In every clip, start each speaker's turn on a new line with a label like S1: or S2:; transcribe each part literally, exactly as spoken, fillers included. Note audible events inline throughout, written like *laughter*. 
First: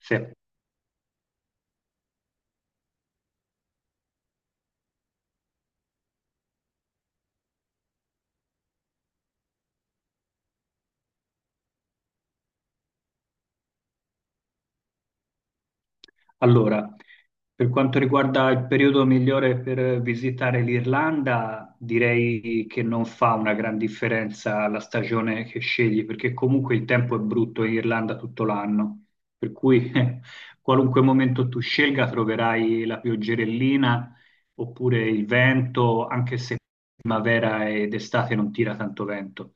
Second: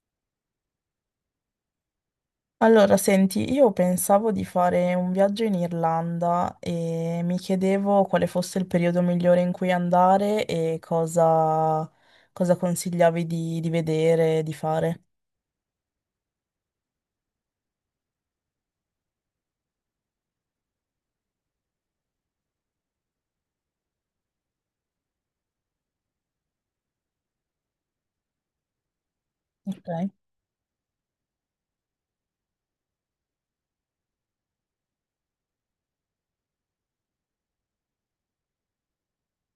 S1: Sì.
S2: Allora, senti, io pensavo di fare un viaggio in Irlanda e mi chiedevo quale fosse il periodo migliore in cui andare e cosa, cosa consigliavi di, di vedere, di fare.
S1: Allora, per quanto riguarda il periodo migliore per visitare l'Irlanda, direi che non fa una gran differenza la stagione che scegli, perché comunque il tempo è brutto in Irlanda tutto l'anno, per cui
S2: Ok.
S1: *laughs* qualunque momento tu scelga troverai la pioggerellina oppure il vento, anche se primavera ed estate non tira tanto vento.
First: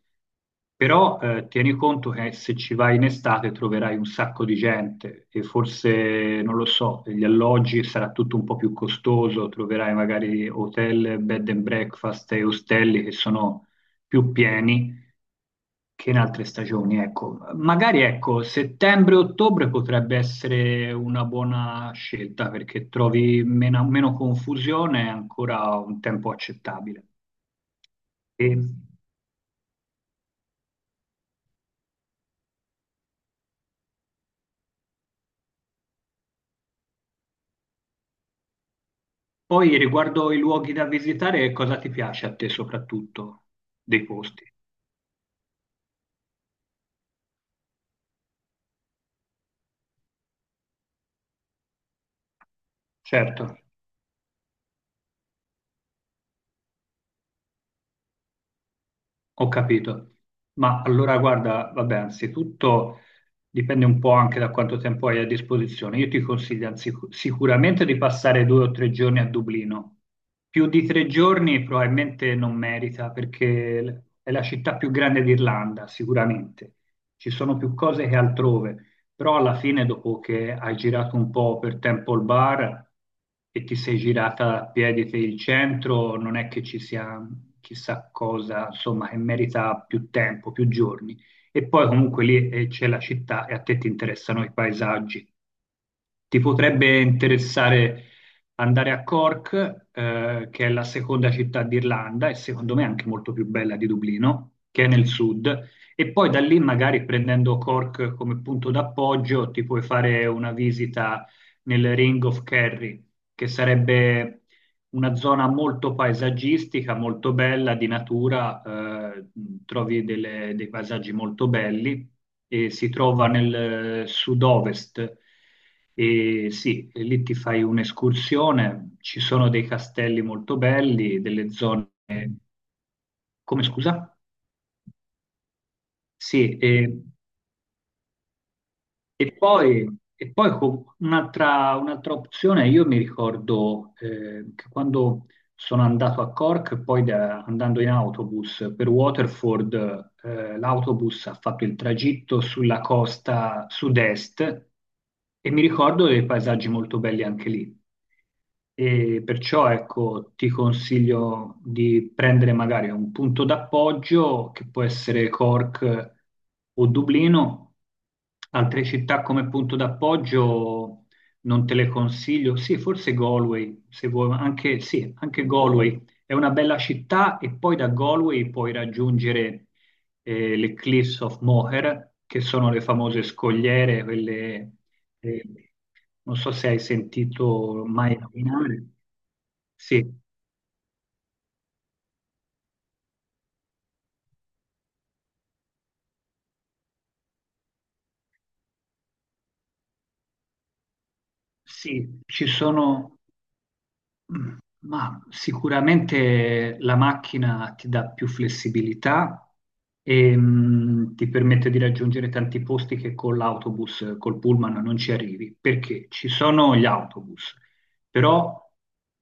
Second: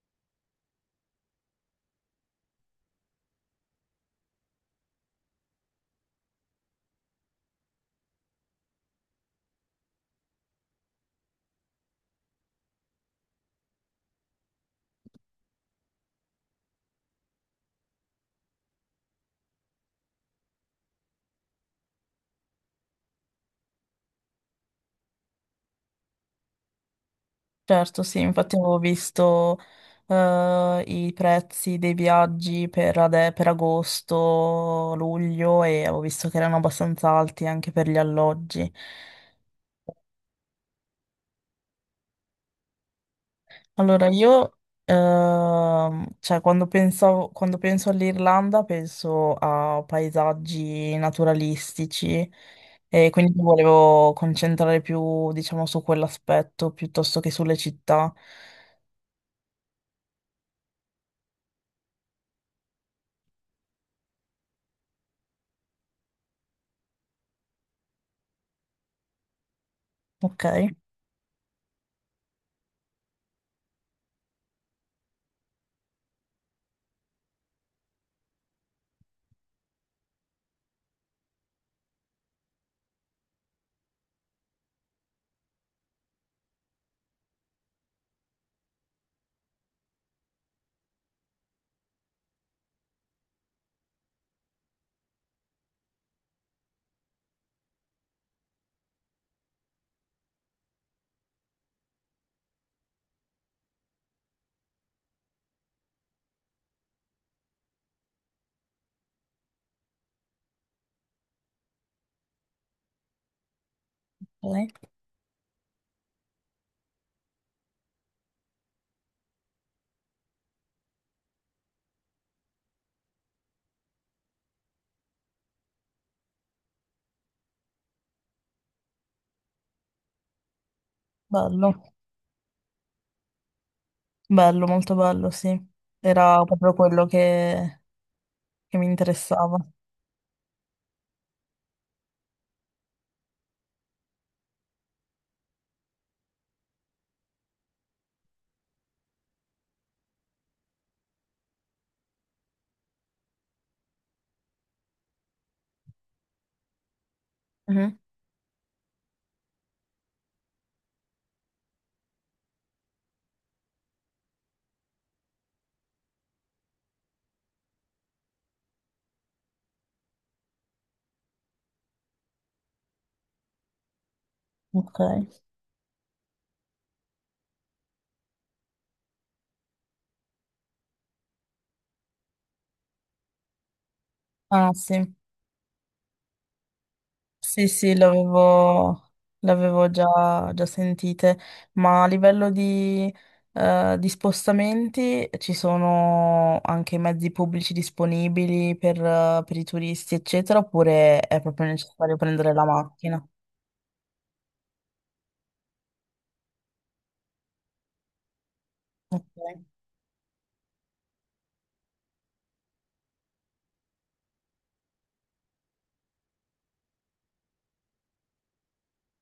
S1: Però eh, tieni conto che se ci vai in estate troverai un sacco di gente e forse, non lo so, gli alloggi sarà tutto un po' più costoso, troverai magari hotel, bed and breakfast e ostelli che sono più pieni che in altre stagioni. Ecco, magari ecco, settembre-ottobre potrebbe essere una buona scelta perché trovi meno, meno confusione e ancora un tempo accettabile.
S2: Certo, sì, infatti
S1: E-
S2: avevo visto eh, i prezzi dei viaggi per, ade- per agosto, luglio e avevo visto che erano abbastanza alti anche per gli alloggi.
S1: Poi riguardo i luoghi da visitare, cosa ti piace a te soprattutto
S2: Allora,
S1: dei posti?
S2: io, ehm, cioè, quando pensavo- quando penso all'Irlanda penso a paesaggi naturalistici e quindi mi
S1: Certo,
S2: volevo concentrare più, diciamo, su quell'aspetto piuttosto che sulle città.
S1: ho capito. Ma allora guarda, vabbè, anzitutto dipende un po' anche da quanto tempo hai a disposizione. Io ti consiglio anzi- sicuramente di passare due o tre giorni a Dublino.
S2: Ok,
S1: Più di tre giorni probabilmente non merita perché è la città più grande d'Irlanda, sicuramente. Ci sono più cose che altrove. Però alla fine, dopo che hai girato un po' per Temple Bar e ti sei girata a piedi per il centro, non è che ci sia chissà cosa, insomma, che merita più tempo, più giorni. E poi comunque lì eh, c'è la città e a te ti interessano i paesaggi. Ti potrebbe interessare andare a Cork, eh, che è la seconda città d'Irlanda e secondo me anche molto più bella di Dublino, che è nel sud, e poi da lì magari prendendo Cork come punto d'appoggio ti puoi fare una visita nel Ring of Kerry, che sarebbe
S2: ok.
S1: una zona molto paesaggistica, molto bella, di natura, eh, trovi delle- dei paesaggi molto belli e si trova nel eh, sud-ovest. E sì, e lì ti fai un'escursione, ci sono dei castelli molto belli, delle
S2: Bello,
S1: zone... Come scusa?
S2: bello, molto bello, sì. Era
S1: Sì,
S2: proprio
S1: e,
S2: quello che, che mi
S1: e
S2: interessava.
S1: poi, e poi co- un'altra un'altra opzione, io mi ricordo eh, che quando sono andato a Cork, poi da- andando in autobus per Waterford, eh, l'autobus ha fatto il tragitto sulla costa sud-est e mi ricordo dei paesaggi molto belli anche lì.
S2: Mhm.
S1: E perciò ecco, ti consiglio di prendere magari un punto d'appoggio che può essere Cork o Dublino, altre città come punto d'appoggio non te le consiglio. Sì, forse Galway, se vuoi, ma anche,
S2: Ok.
S1: sì, anche Galway è una bella città e poi da Galway puoi raggiungere eh, le Cliffs of Moher, che sono le famose scogliere,
S2: Ah,
S1: quelle,
S2: sì.
S1: eh, non so se hai
S2: Sì,
S1: sentito
S2: sì,
S1: mai nominare.
S2: l'avevo l'avevo
S1: Sì,
S2: già, già sentite, ma a livello di, eh, di spostamenti ci sono anche mezzi pubblici disponibili per, eh, per i turisti, eccetera, oppure è proprio necessario
S1: sì, ci
S2: prendere la
S1: sono.
S2: macchina?
S1: Ma sicuramente la macchina ti dà più flessibilità
S2: Ok,
S1: e mh, ti permette di raggiungere tanti posti che con l'autobus, col pullman non ci arrivi, perché ci sono gli autobus, però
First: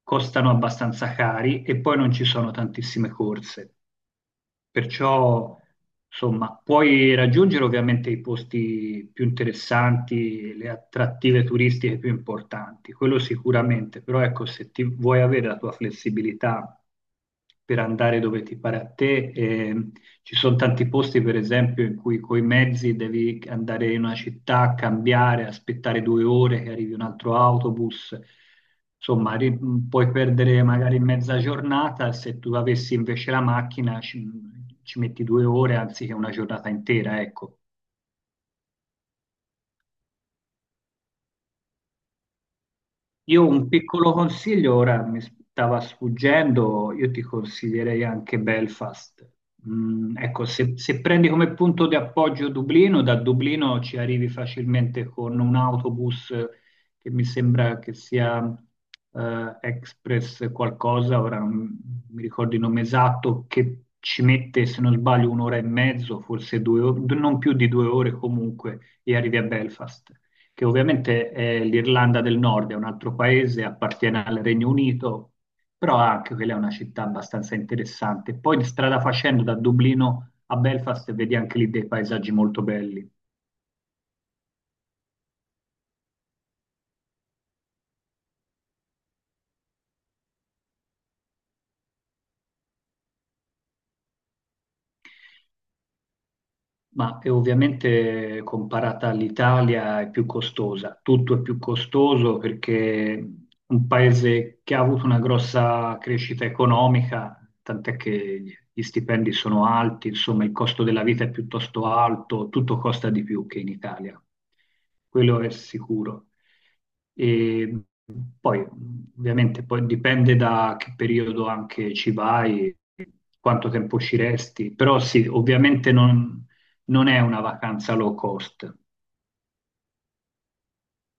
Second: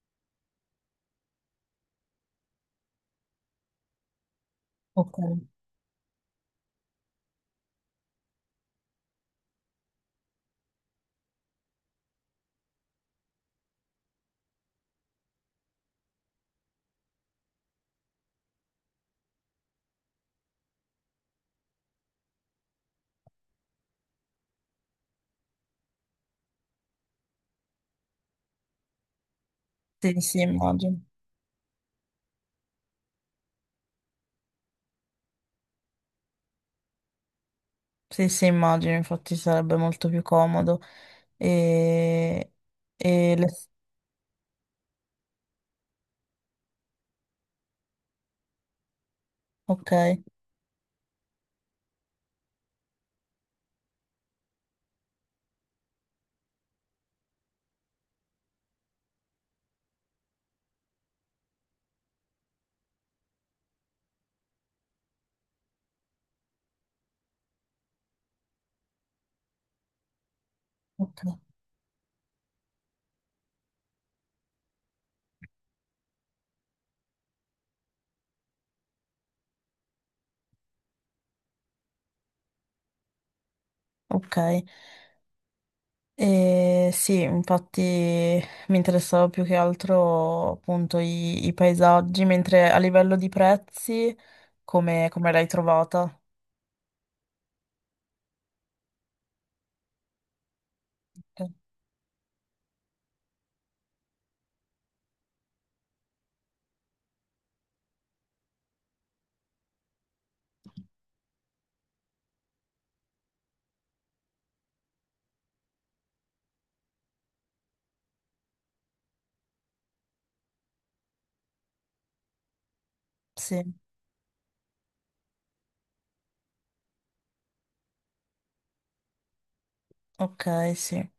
S1: costano abbastanza cari e poi non ci sono tantissime corse.
S2: ok.
S1: Perciò, insomma, puoi raggiungere ovviamente i posti più interessanti, le attrattive turistiche più importanti, quello sicuramente, però ecco, se ti vuoi avere la tua flessibilità per andare dove ti pare a te, eh, ci sono tanti posti, per esempio, in cui coi mezzi devi andare in una città, cambiare, aspettare due ore che arrivi un altro autobus. Insomma, ri- mh, puoi
S2: Sì, sì,
S1: perdere magari
S2: immagino.
S1: mezza giornata, se tu avessi invece la macchina ci, ci metti due ore anziché una giornata intera, ecco.
S2: Sì, sì, immagino, infatti sarebbe molto più comodo. E, e
S1: Io
S2: le-
S1: un piccolo consiglio, ora mi stava sfuggendo, io ti consiglierei anche Belfast.
S2: Ok,
S1: Mm, ecco, se, se prendi come punto di appoggio Dublino, da Dublino ci arrivi facilmente con un autobus che mi sembra che sia eh, Express qualcosa, ora non mi ricordo il nome esatto, che ci mette, se non sbaglio, un'ora e mezzo, forse due, o- non più di due ore comunque, e arrivi a Belfast che
S2: ok,
S1: ovviamente è l'Irlanda del Nord, è un altro paese, appartiene al Regno Unito, però anche quella è una città abbastanza interessante. Poi di strada facendo da Dublino a Belfast vedi anche lì dei paesaggi molto belli.
S2: ok. E sì, infatti mi interessava più che altro appunto i, i paesaggi, mentre a livello di prezzi, come, come l'hai trovata?
S1: Ma è ovviamente comparata all'Italia è più costosa, tutto è
S2: Ok.
S1: più costoso perché un paese che ha avuto una grossa crescita economica, tant'è che gli stipendi sono alti, insomma il costo della vita è piuttosto alto, tutto costa di più che in Italia, quello è sicuro. E poi ovviamente poi dipende da che periodo anche ci vai,
S2: Sì,
S1: quanto tempo ci resti, però sì, ovviamente non non è una vacanza low cost.
S2: ok, sì.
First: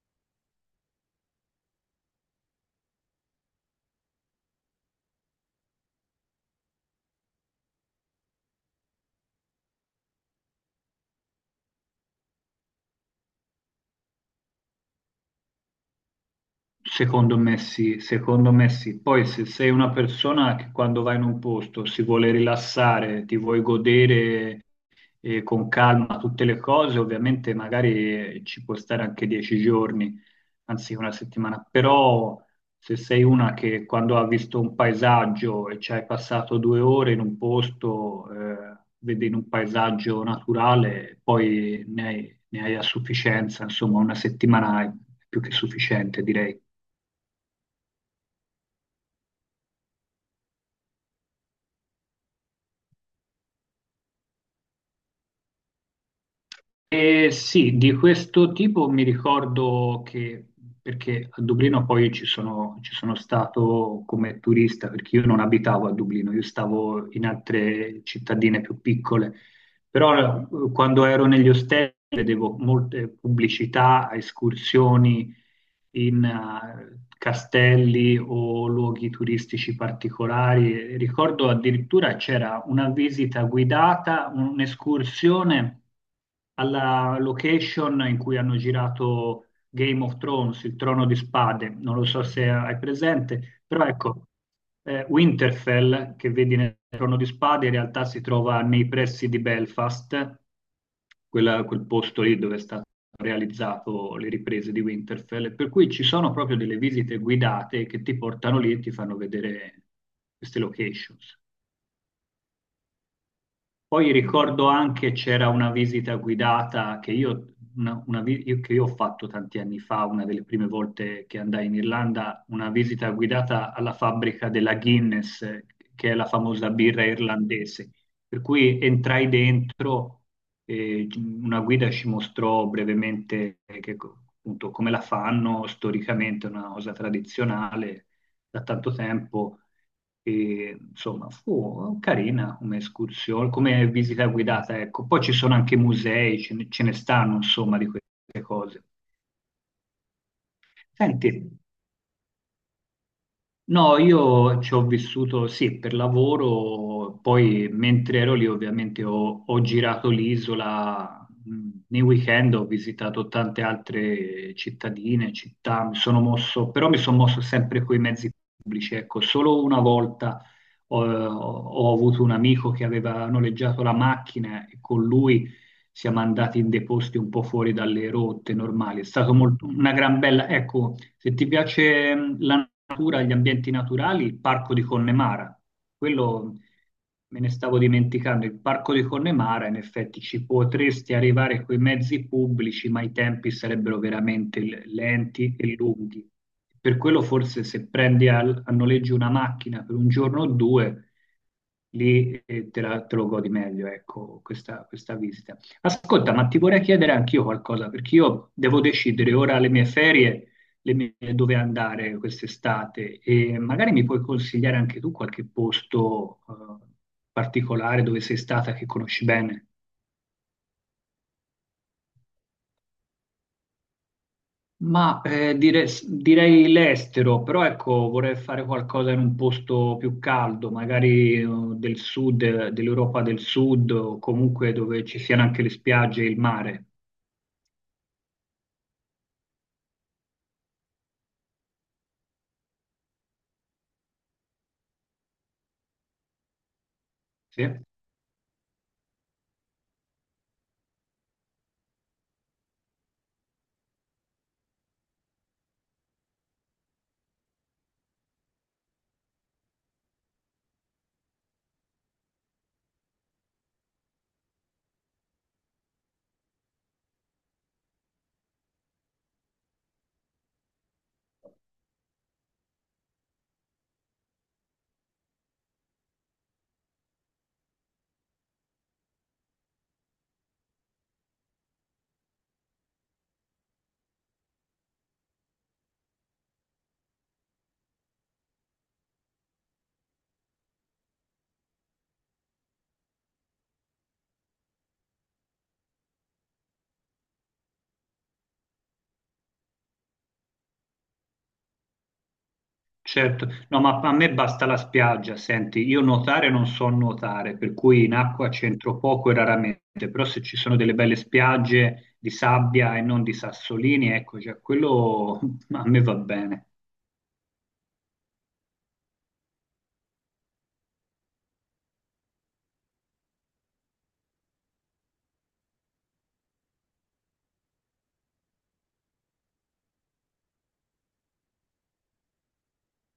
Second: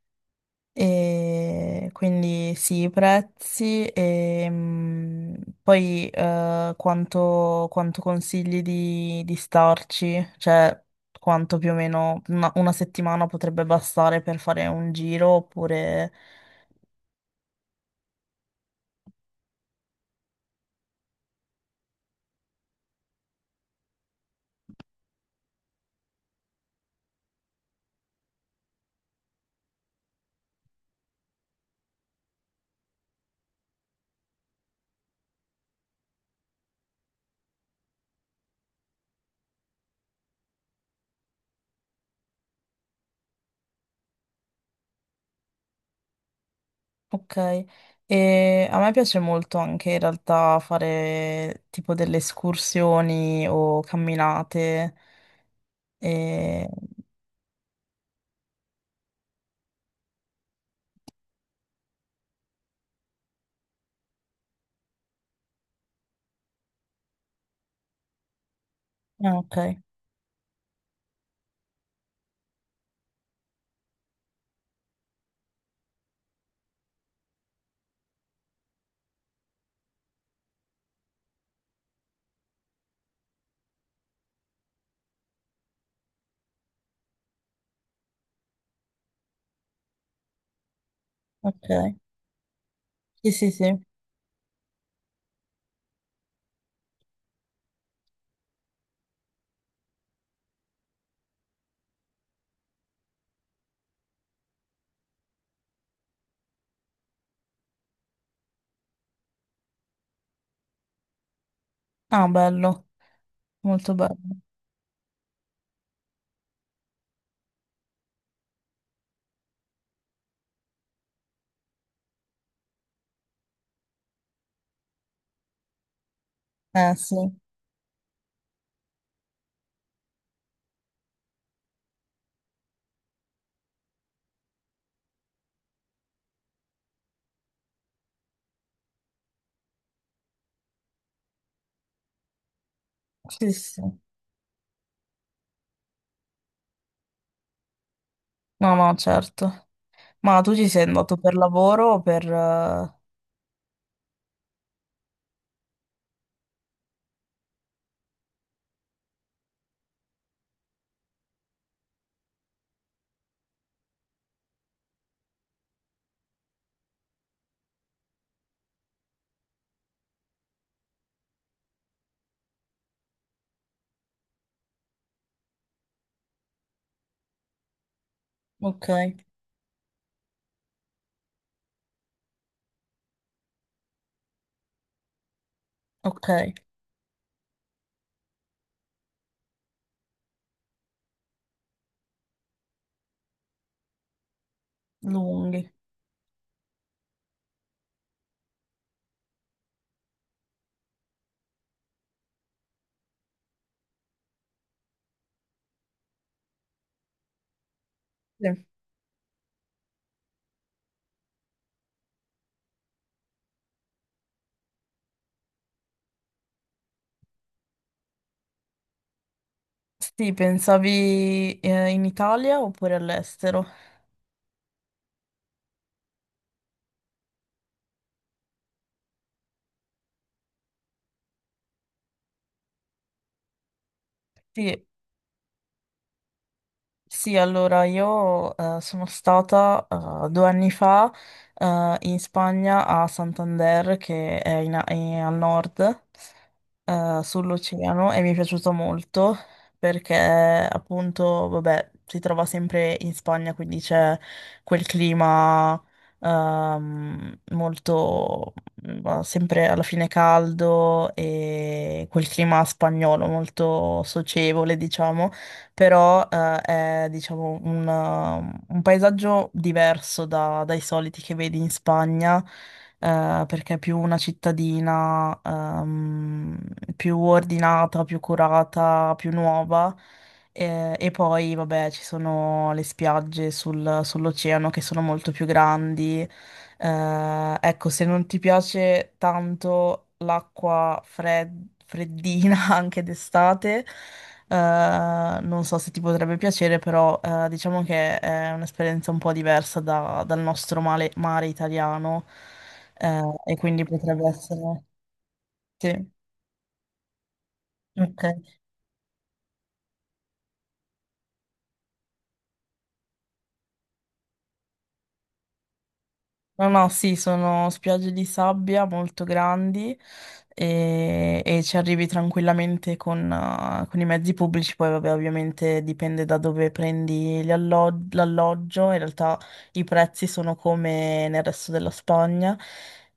S2: E quindi sì, i prezzi e mm, poi eh, quanto, quanto consigli di, di starci? Cioè, quanto più o meno una una settimana potrebbe bastare per fare un giro oppure...
S1: Secondo me sì, secondo me sì. Poi se sei una persona che quando vai in un posto si vuole rilassare, ti vuoi godere eh, con calma tutte le cose, ovviamente magari eh, ci può stare anche dieci giorni, anzi una settimana, però se sei una che quando ha visto un paesaggio e ci hai passato due ore in un posto, eh, vedi in un paesaggio naturale, poi ne hai, ne hai a sufficienza, insomma una settimana è più che sufficiente, direi.
S2: Ok, e a me piace molto anche in realtà fare tipo delle escursioni o camminate. E...
S1: Eh, sì, di questo tipo mi ricordo che, perché a Dublino poi ci sono, ci sono stato come turista, perché io non abitavo a Dublino, io stavo in altre cittadine più piccole,
S2: ah, ok,
S1: però eh, quando ero negli ostelli vedevo molte pubblicità, escursioni in eh, castelli o luoghi turistici particolari. Ricordo addirittura c'era una visita guidata, un'escursione alla location in cui hanno girato Game of Thrones, il Trono di Spade. Non
S2: ok.
S1: lo so se hai
S2: Sì, sì,
S1: presente,
S2: sì.
S1: però ecco, eh, Winterfell, che vedi nel Trono di Spade, in realtà si trova nei pressi di Belfast, quella- quel posto lì dove è stato realizzato le riprese di Winterfell, per cui ci sono proprio delle visite guidate che ti portano lì e ti fanno vedere queste locations.
S2: Ah, bello, molto
S1: Poi
S2: bello.
S1: ricordo anche c'era una visita guidata che io, una- una vi- io- che io ho fatto tanti anni fa, una delle prime volte che andai in Irlanda, una visita guidata alla fabbrica della Guinness, eh, che è la famosa
S2: Eh,
S1: birra
S2: sì.
S1: irlandese. Per cui entrai dentro e una guida ci mostrò brevemente che co- appunto come la fanno storicamente, una cosa tradizionale da tanto tempo. E, insomma, fu carina come escursione,
S2: Sì, sì.
S1: come visita guidata, ecco. Poi ci sono anche musei, ce ne, ce ne stanno, insomma, di queste
S2: No,
S1: cose.
S2: no, certo. Ma tu ci sei andato
S1: Senti,
S2: per lavoro o per... eh,
S1: No, io ci ho vissuto sì per lavoro, poi mentre ero lì ovviamente ho, ho girato l'isola, mh, nei weekend ho visitato tante altre cittadine, città, mi sono mosso, però mi sono mosso sempre con i mezzi pubblici, ecco, solo una volta ho, ho avuto un amico che aveva noleggiato la macchina e con lui siamo andati in dei posti un po' fuori dalle rotte
S2: Ok,
S1: normali, è stato molto, una gran bella, ecco. Se ti piace mm, la natura, gli ambienti naturali, il parco di Connemara.
S2: ok,
S1: Quello mm, me ne stavo dimenticando. Il parco di Connemara, in effetti, ci potresti arrivare con i mezzi pubblici, ma i tempi sarebbero veramente l- lenti
S2: lunghi.
S1: e lunghi. Per quello, forse, se prendi al- a, noleggio una macchina per un giorno o due, lì eh, te, la- te lo godi meglio, ecco, questa, questa visita. Ascolta, ma ti vorrei chiedere anch'io qualcosa, perché io
S2: Sì,
S1: devo decidere ora le mie ferie le mie- dove andare quest'estate e magari mi puoi consigliare anche tu qualche posto eh, particolare dove sei stata che conosci bene.
S2: sì, pensavi eh, in Italia oppure all'estero?
S1: Ma eh, dire- direi l'estero, però ecco, vorrei fare qualcosa in un posto più caldo, magari eh, del sud, eh, dell'Europa del Sud o comunque
S2: Sì,
S1: dove ci siano anche le spiagge e il mare.
S2: sì, allora io eh, sono stata eh, due anni fa eh, in Spagna a Santander, che è, in- è al nord, eh,
S1: Sì?
S2: sull'oceano, e mi è piaciuto molto perché appunto, vabbè, si trova sempre in Spagna, quindi c'è quel clima ehm, molto, mm, sempre alla fine caldo e quel clima spagnolo molto socievole, diciamo però eh, è diciamo un, uh, un paesaggio diverso da- dai soliti che vedi in Spagna, eh, perché è più una cittadina ehm, più ordinata, più curata, più nuova. Eh, E, poi, vabbè, ci sono le spiagge sul- sull'oceano che sono molto più grandi, eh, ecco, se non ti piace tanto l'acqua fred- freddina *laughs* anche d'estate, eh, non so se ti potrebbe piacere, però eh, diciamo che è un'esperienza un po' diversa da- dal nostro male- mare italiano, eh,
S1: Certo,
S2: e
S1: no,
S2: quindi
S1: ma a
S2: potrebbe
S1: me basta la
S2: essere...
S1: spiaggia, senti, io
S2: Sì,
S1: nuotare non so nuotare, per cui in
S2: ok.
S1: acqua c'entro poco e raramente, però se ci sono delle belle spiagge di sabbia e non di sassolini, ecco, già quello *laughs* a me va bene.
S2: No, no, sì, sono spiagge di sabbia molto grandi e, e ci arrivi tranquillamente con, eh, con i mezzi pubblici, poi vabbè, ovviamente dipende da dove prendi gli allo- l'alloggio, in realtà i prezzi sono come nel resto della Spagna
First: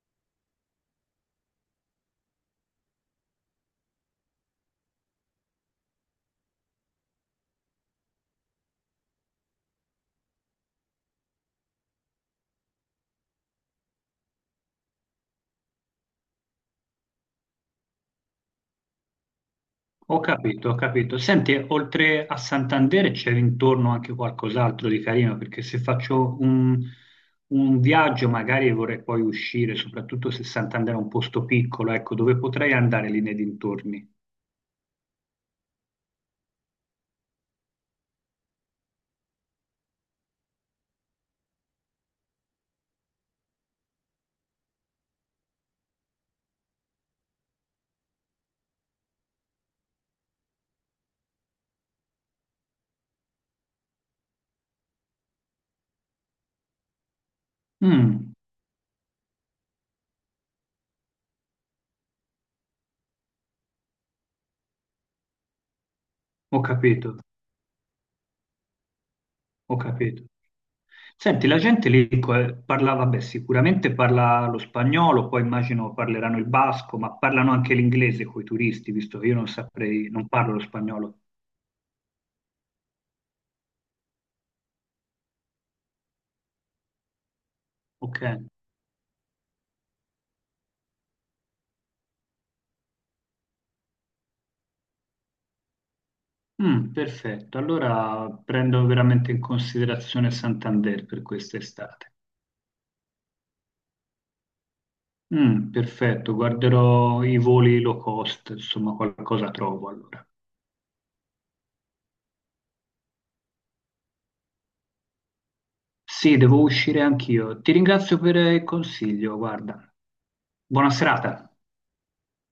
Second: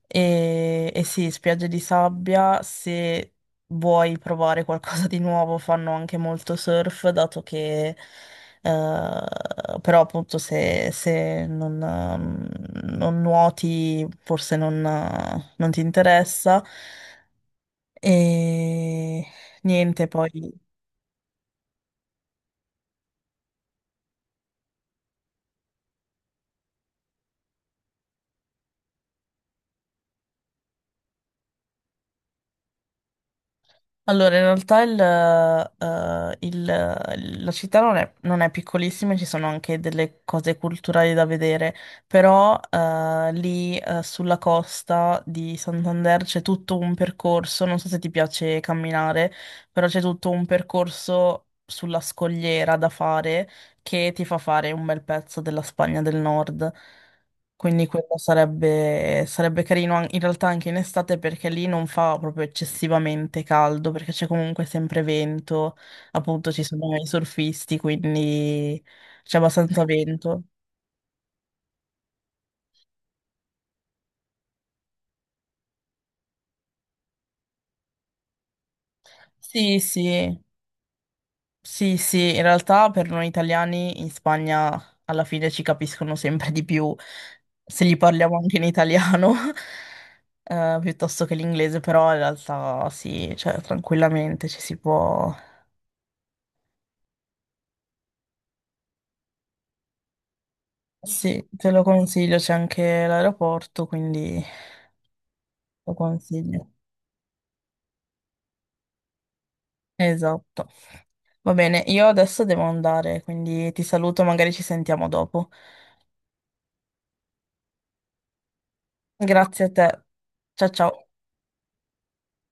S2: e, e sì, spiagge di sabbia, se vuoi provare qualcosa di nuovo fanno anche molto surf, dato che... Eh, però appunto se, se non, ehm, non nuoti forse non, eh, non ti interessa. E niente,
S1: Ho
S2: poi.
S1: capito, ho capito. Senti, oltre a Santander c'è intorno anche qualcos'altro di carino, perché se faccio un, un viaggio magari vorrei poi uscire, soprattutto se Santander è un posto piccolo, ecco, dove potrei andare lì nei dintorni.
S2: Allora, in realtà il, eh, il- la città non è, non è piccolissima, ci sono anche delle cose culturali da vedere, però eh, lì eh, sulla costa di Santander c'è tutto un percorso, non so se ti piace camminare, però c'è tutto un percorso sulla scogliera da fare che ti fa fare un bel pezzo della Spagna del Nord. Quindi quello
S1: Mm,
S2: sarebbe, sarebbe carino an- in realtà anche in estate perché lì non fa proprio eccessivamente caldo perché c'è comunque sempre vento, appunto
S1: ho
S2: ci sono i
S1: capito.
S2: surfisti, quindi c'è
S1: Ho
S2: abbastanza *laughs*
S1: capito.
S2: vento.
S1: Senti, la gente lì co- parla, vabbè, sicuramente parla lo spagnolo, poi immagino parleranno il basco, ma parlano anche l'inglese con i turisti, visto che io non
S2: Sì,
S1: saprei, non
S2: sì,
S1: parlo lo spagnolo.
S2: sì, sì, in realtà per noi italiani in Spagna alla fine ci capiscono sempre di più se gli
S1: Ok.
S2: parliamo anche in italiano *laughs* eh, piuttosto che l'inglese, però in realtà sì, cioè tranquillamente ci si può...
S1: Mm, perfetto. Allora prendo veramente in considerazione Santander per
S2: Sì, te lo
S1: quest'estate.
S2: consiglio, c'è anche l'aeroporto, quindi
S1: Mm,
S2: lo
S1: perfetto,
S2: consiglio.
S1: guarderò i voli low cost, insomma, qualcosa trovo allora.
S2: Esatto. Va bene, io adesso devo andare, quindi ti saluto, magari ci sentiamo dopo.
S1: Sì, devo uscire anch'io. Ti ringrazio per il consiglio,
S2: Grazie a
S1: guarda.
S2: te. Ciao
S1: Buona
S2: ciao.
S1: serata.